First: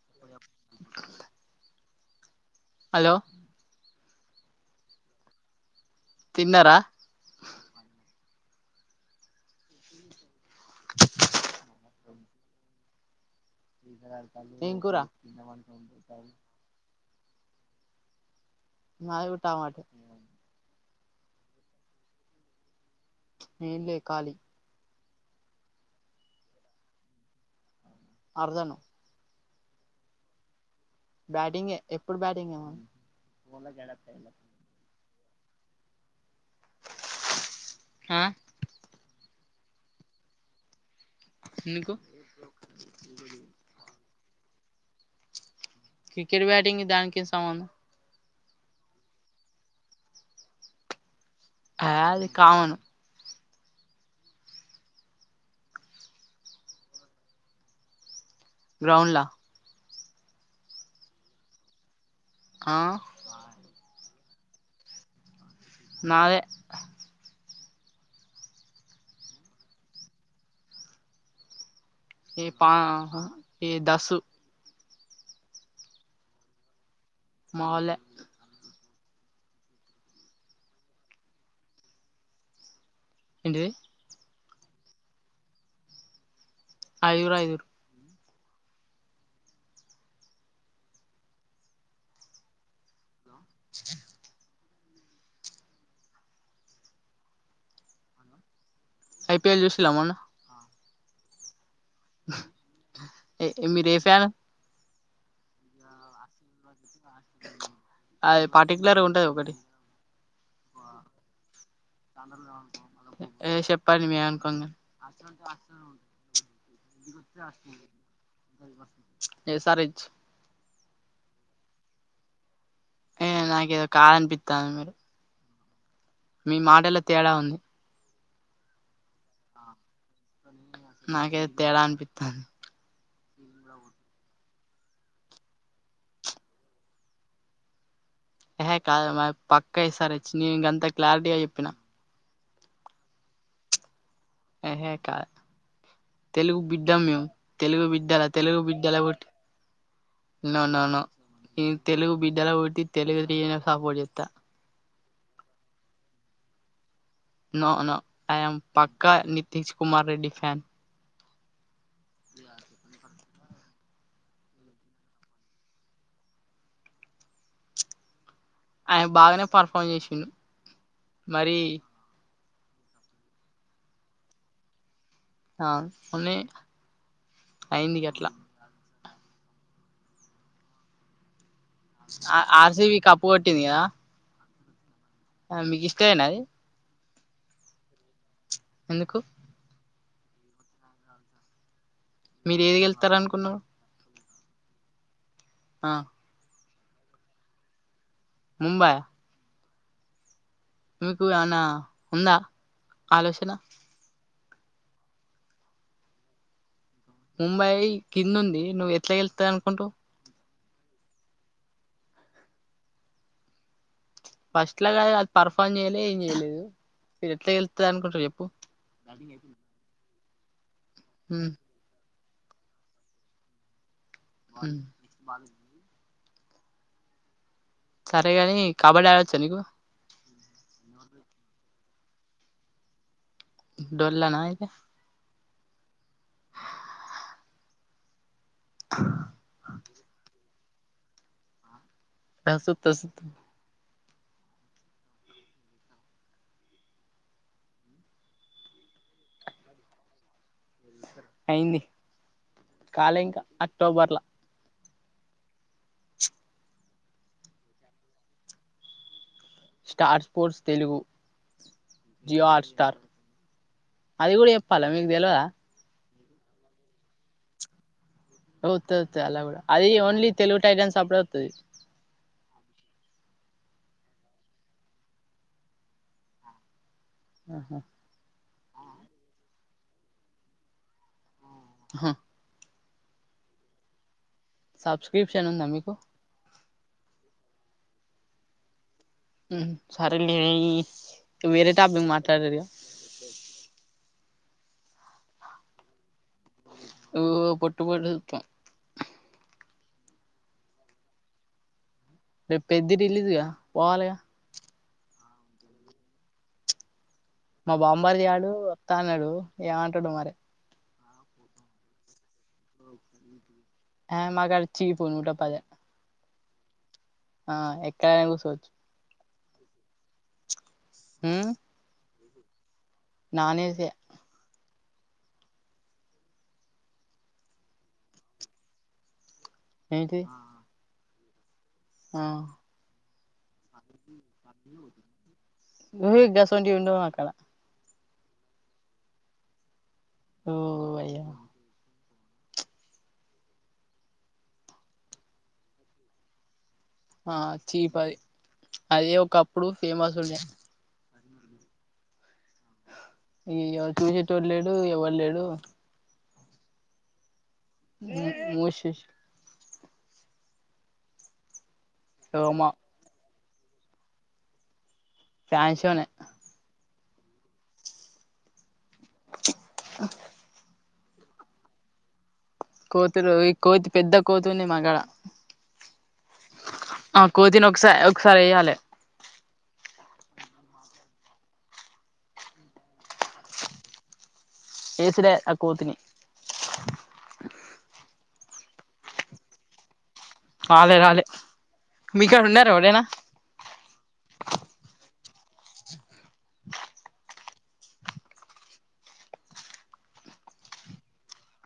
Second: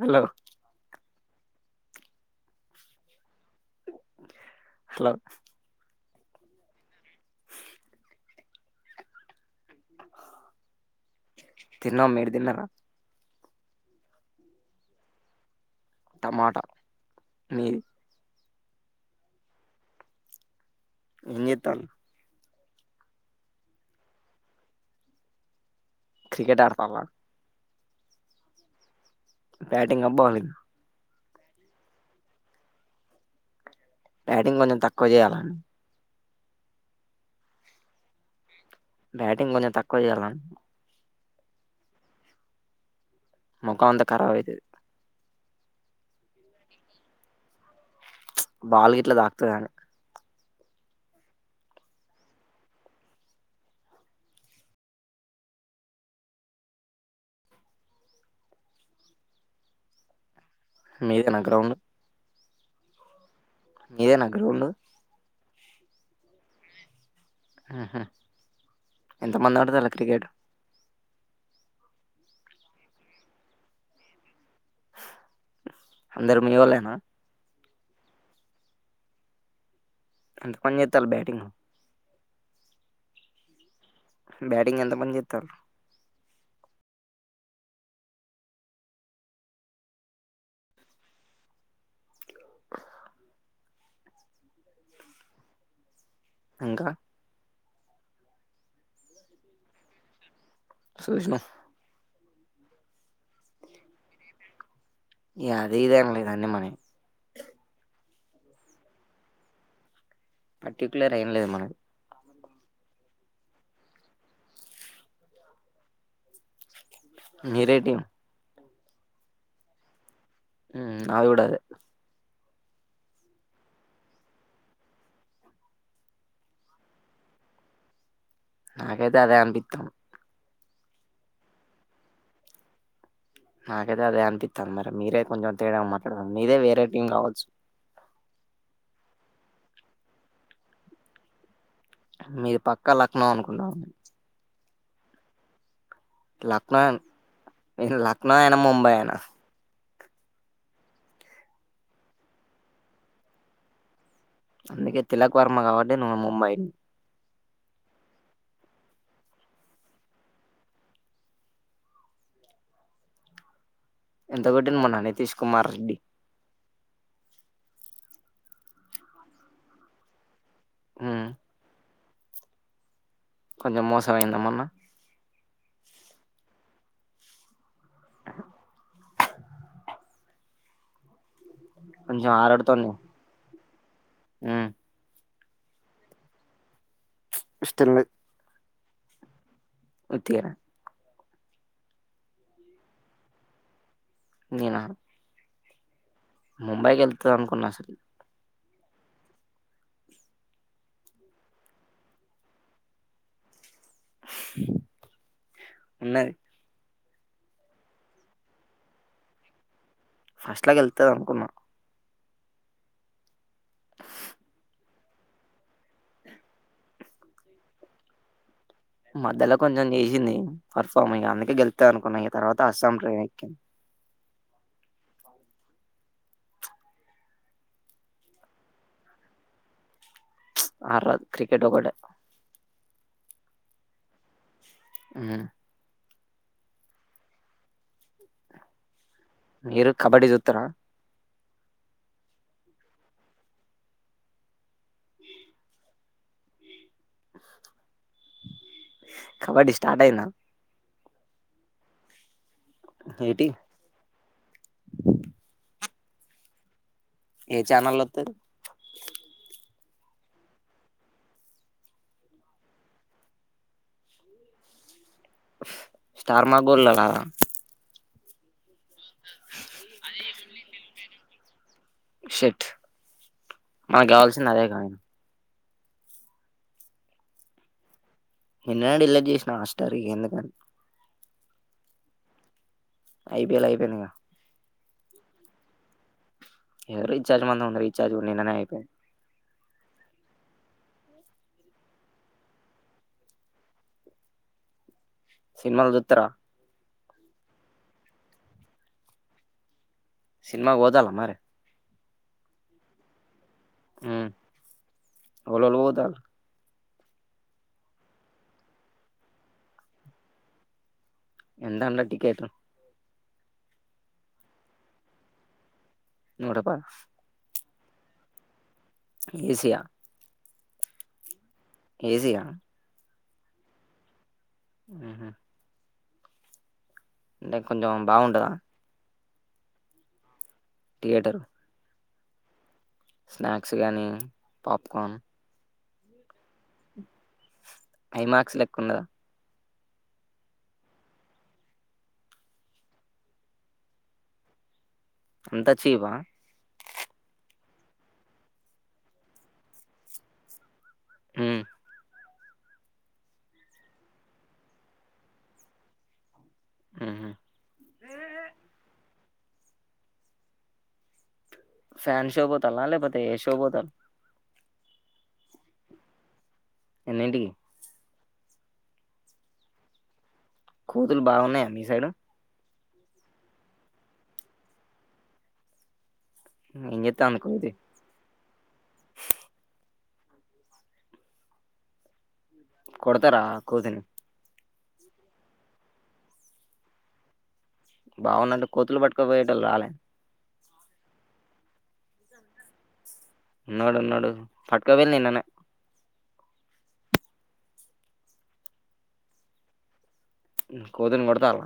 Hello hello hello తిన్నారా తిన్నాం మీరు తిన్నార ఏంకురా టమాటా మీది మాది కూడ టామాటే ఏం చెత్తన్లు ఏంలే కాలి క్రికెట్ ఆడతాన్ల అర్దను బ్యాటింగ్ అబ్బవాలి బ్యాటింగ్ ఎప్పుడు బ్యాటింగ్ మ బ్యాటింగ్ కొంచెం తక్కువ చేయాలండి హ బ్యాటింగ్ కొంచెం తక్కువ చెయ్యాల ఎందుకు ముఖం అంతా ఖరాబ్ అవుతుది క్రికెట్ బ్యాటింగ్ దానికి సంబంధం బాల్ గట్లా తాకుత కాని హ అది కావను గ్రౌండ్లా మీర గ్రౌండ్ ఆ ఇదే నా గ్రౌండ్ నాది ఎంత మందిడు తలత్రికట ఏ పా ఏ దశ అందరు మీ వాళనా మహలె అంత కొని చేత్తాలి బ్యాటింగ్ ఏంటి బ్యాటింగ్ ఎంత పని చేస్తారు ఐదు ఐదురు [inaudible] ఇంకా ఐపిఎల్ చూసిలామన్న చుసినా మీరే ఫ్యాన్ ఏ అదేదాం దన్న మన అది పర్టిక్యలర్గా ఉంటది ఒకటి పర్టిక్యలర్ ఎమ్ లేదు మన చెప్పండి మేము అనుకుంద నిరేటిటీం ఎస్ ఆర్ హెచ్ అవి కూడా ద ఏ నాక ఏదో కాదనిపిస్తాను మీరు మీ మాటలో తేడా ఉంది నాకైతే అదే అనిపిస్తాం నాకైతే తేడా అనిపిస్తంది నాకైతే అదే అనిపిస్తుంది మరి మీరే కొంచెం తేడా మాట్లాడత మీదే వేరే టీం కావచ్చు హహే కాద మ పక్క వేస్తారు వచ్చి నేను ఇంకంత క్లారిటీగా చెప్పిన మీరు పక్కా లక్నో అనుకుంటామడి హకా తెలుగు లక్నో బద మేము తెలుగు నేను విద్యాల లక్నో అయినా తెలుగు ముంబై విద్యాల అయినా కొట్టి ననన న తెలుగు బిడ్డలా పెట్టి తెలుగు సపోర్ట్ చెస్తా అందుకే తిలక్ వర్మ కాబట్టి నువ్వు ముంబై నో నో ఇయామ్మ్ పాక్క నితష కుమార్ రెడ్డి ఫ్యాన్ ఇ అ ప ప ఎంత పెటిన మొ నా నితీష్ కుమార్ రెడ్డి ఆయన బాగానే పర్ఫార్మ్ చేసిండు ఉమ్ మరి కొంచం మోసం అయ్యిందా మొన్న ఆ మొన్నే ఐంది గట్ల కొంచెం ఆ ఆర్సీవి కప్పు కొట్టింది కదా ఆ ఆ మీకి తీసాకపోయిండా అది ఇష్టం లేద్ ఎందుకు ఉత్తిగ్నే మీరేది గెళ్తార అనుకున్నావ్ నేనా ఆ ముంబైకి గెల్తది అనుకున్న అసలు ముంబాయ మీకు ఏమన్నా ఉందా ఆలోచన ఉన్నది ముంబయి కింద్ ఉంది నువ్వు ఎట్లా గెళ్తాంది అనుకుంటావ్ ఫస్ట్ లా గెల్తాది అనుకున్నా ఫస్ట్ లా గది అది పర్ఫామ్ చేయలే ఏం చేయలేదు మీరు ఎట్లా గెల్తది అనుకుంట్రు చెప్పు మధ్యలో కొంచెం చేసింది పర్ఫామ్ ఇగ మ్మ్ అందుకే గెళ్తాది అనుకున్నా తర్వాత అస్సాం ట్రేన్ ఎక్కి మాల సరేగాని కబడ్డి ఆడొచ్చా నీకు చ్ ఆడ్రాద్ క్రికెట్ ఒకటె డొల్లానా ఇది హ్మ్ [inaudible] మీరు కబడ్డి చూత్తర ఆ చూస్తస్ కబడ్డి స్టార్ట్ అయిందా అయింది కాలే ఇంకా ఏటి అక్టోబర్లా ఏ ఛానల్లో వత్తది Star Sports Telugu Jio Hotstar అది కుడా చెప్పాలా మీకు తెలవదా స్టార్ మా గోల్డ్ రాద ఆ వత్తది వత్తది అలా కూడా అది ఓన్లీ తెలుగు టైటన్స్ అప్పుడే వత్తది షెట్ మన కావాల్సింది అదే గా ఆహా నిన్ననే డిలీట్ చేసిన హస్టర్ ఇగ ఎందుకని ఆహ ఐపీఎల్ అయిపోయింది గా సబ్స్క్రిప్షన్ ఉందా మీకు ఏదో రీఛార్జ్ మందం ఉండే రీచార్జ్ కుడా నిన్ననే అయిపోయింది. హ్మ్ సరే లేయి ఇక వేరే టాపిక్ మాట్లాడుర్రి ఇగ సిన్మాలు చుత్తర ఓ పొట్టు పొట్టు చుత్తా సినిమాక్ పోతాళ్ళ మరి రేపు పెద్ది రిలీజ్ గ పోవాలగ ఎవలోవాళ్ళు పోతాళ్లు మా బామ్మరిది గాడు వత్తా అన్నడు ఏమంటడో మరె ఎంతన టికెటు ఆ మా కాడ చీపు నూట పదే నూట పద్ ఆ ఎక్కడైనా కూర్చోవచ్చు ఏసి ఆ ఊ ఏసి ఆ నాన్ ఏసే ఉహు అంటే కొంచెం బాగుంటదా ఏంటిది థియేటరు ఆ స్నాక్స్ గానీ పాప్కోన్ ఊహె గసొంటివి ఉండవక్కడ హై మార్క్స్ లెక్ ఉండదా ఓ అయ అంతా చీపా ఆ చీపది అది ఒకప్పుడు ఫేమస్ ఉండే ఊ ఇగ చూసేట లేడు ఎవరు లేడు ఉహు మూ మూసేష్ ఫ్యాన్ షో ఇగో మా పోతల లేకపోతే ఏ షో పోతల్ ఫ్యాన్షోనే ఎన్నింటికి [inaudible] కూతులు బాగున్నాయా మీ సైడు కోతులు ఈ కోతి పెద్ద కోతుంది మా కాడ ఏం ఆ చేత్తాంది కోతిని కోతి ఒకసారి ఒకసారి వేయ్యాలి కొడతారా కోతీని ఏసుడే అ కోతిని బాగుందండి కోతులు పట్టుకోపోయేటోళ్ళు రాలే రాలే రాలే మీకడ ఉన్నర ఎవరైనా ఉనడు ఉనడు పట్క ఓయిల్లు నిన్ననే ఉ కోతిని కొడతలా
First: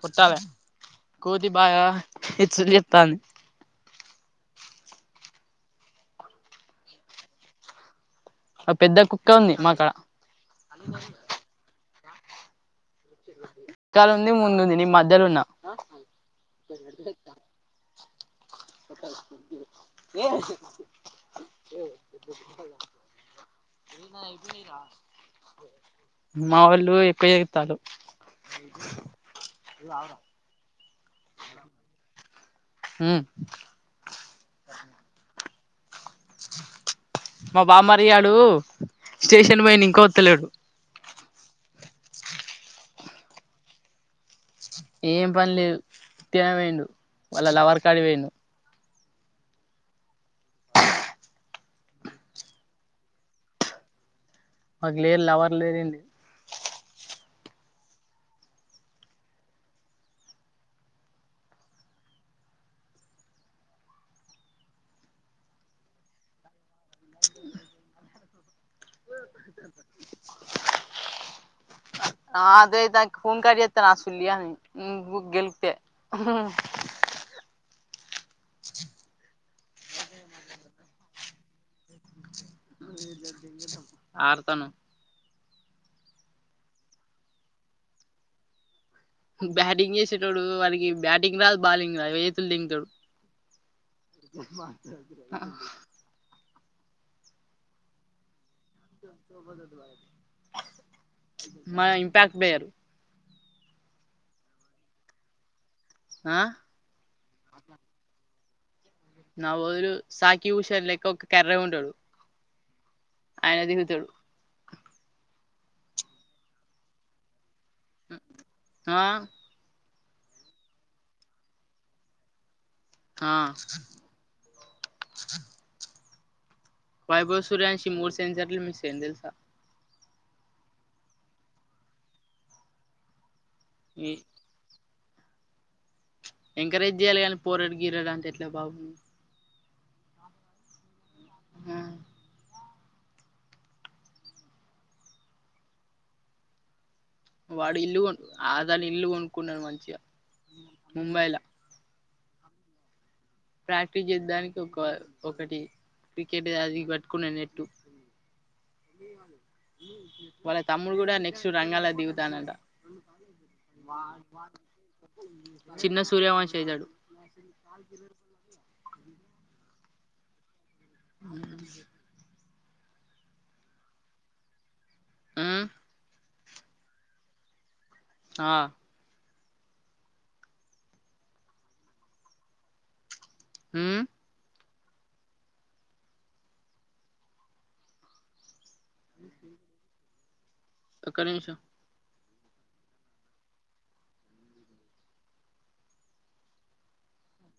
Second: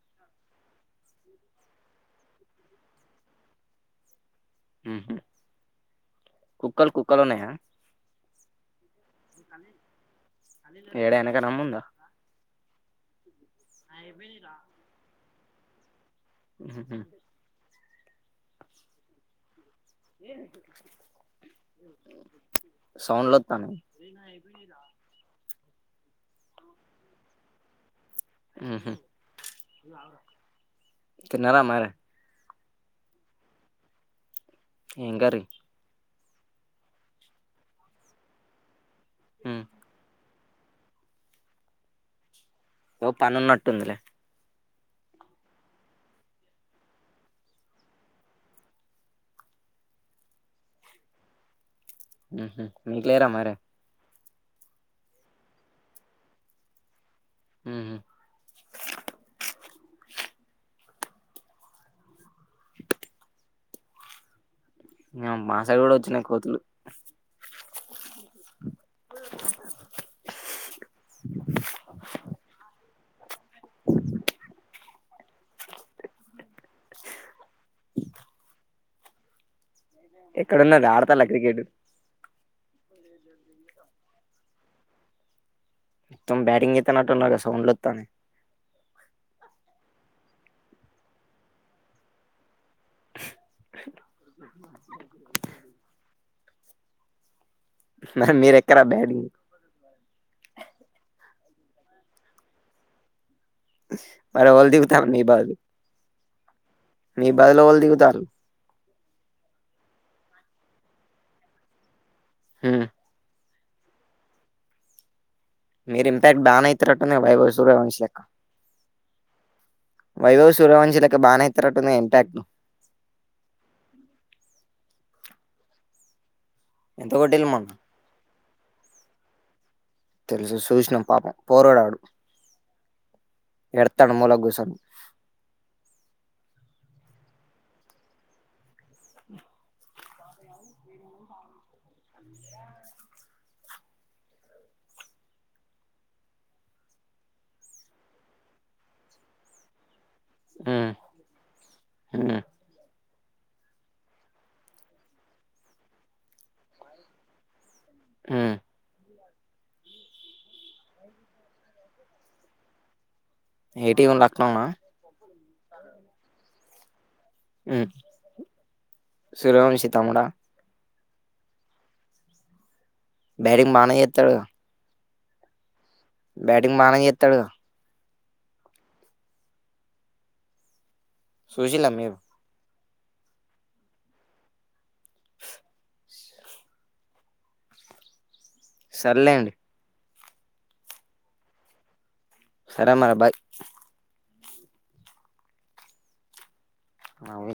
కొట్టాలే కోతి బాగా ఎచ్చులు ఏతాంది ఉహు కుక్కలు కుక్కలునయా ఆ పెద్ద కుక్క ఉంది మాకాడ ఏడ వెనకన ముందా క్కాల ఉంది ముందుంది నీ మధ్యల ఉన్న ఊహు ఒకల్ ఫుడ్డు ఏంది చెప్ [unintelligible] ఏ సౌండ్లు వత్తాన్నాయి నాయి ఐపోయినయిరా మా వోళ్ళు ఎక్కో ఏతలు ఉహు తిన్నార మరి ఊ ఏం కర్రీ మా బామ్మరి గాడు ఉమ్ స్టేషన్ పోయిండు ఇంక వతలేడు ఓ పని ఉన్నట్టుందిలే ఏం పని లేదు ఉత్తి నే ఒయిండు వాళ్ళ లవర్ కాడి ఓయిండు హ్మ్ హు మీరు లేరా మరి మాకు లేరు లవర్ లేరండి మ్మ్ మ్మ్ ఇంగ మా సైడు కూడా వచ్చినయి కోతులు [inaudible] [inaudible] ఆదే తక్కువ ఉంటె చెత్తన అస్సలు [unintelligible] మ్మ్ బుగ్గలు తే [unintelligible] ఎక్కడున్నది ఆడతాల క్రికెట్ ఆడతన్నా తం బ్యాటింగ్ చెత్తన్నట్టున్నవే సౌండ్లు వత్తాన్నాయి బ్యాటింగ్ చేసేటోడు వాళ్కి బ్యాటింగ్ రాదు బాలింగ్ రాదు వికెట్లు! ! ! ! ! ! ! ! ఆ గ మీరే మన ఇంపాక్ట్ వేరు మరి వొళ్ళు! ! ! ! ! ! ! ! ! మీ బాల్ని ఆ మీ బాలో వాళ్ళు దిగుతారు నా వొళ్ళు సాకి ఊష లెక్క ఒకడు కర్రెగుంటాడు మ్మ్ ఆయన దిగుతడు మీరు ఇంటరాక్ట్ బానే అయితరున్నవే వైభ సూర్యవంశి లెక్క ఆ వైభవ్ సూర్యవంశీ లెక్క బానే అయితనట్టున్నదే ఇంపాక్ట్ ఆ ఎంత వైభవ కొట్టిల్లు మొన్న సూర్యావంశీ మూడు సెన్జర్లు మిస్ చేసి [inaudible] మీకు తెలుసా తెలుసు సూసినం పాపం పోరాడాడు ఎడత్తండు మూలకు కూసోని ఎంకరేజ్ చెయ్యాలి గానీ పోరాడకి గిర అంత ఎట్లా బాబు ఆ వాడు ఇల్లు కొన్ ఆదని ఇల్లు కొనుక్కున్నాడు మంచిగా ముంబైలా మ్మ్ ప్రాక్టీస్ చేసేడానికి ఒక ఒకటి క్రికెట్ అది పట్టుకున్నా నెట్టు ఆ వాళ్ళ తమ్ముడు కూడా నెక్స్ట్ రంగాలా దిగుతండంట ఏ టీమ్ లక్నోనా చిన్న సూర్యవంశీ అయితాడు కాాలకి సూర్యవంశీ తమ్ముడా అ బ్యాటింగ్ బానే చెత్తాడు గా ఉమ్ బ్యాటింగ్ బానే చెత్తాడు గా ఆ సుసిల్లా మీరు మ్మ్ సర్లేండి ఒక్క నిమిషం సరే మరి బాయ్ అవు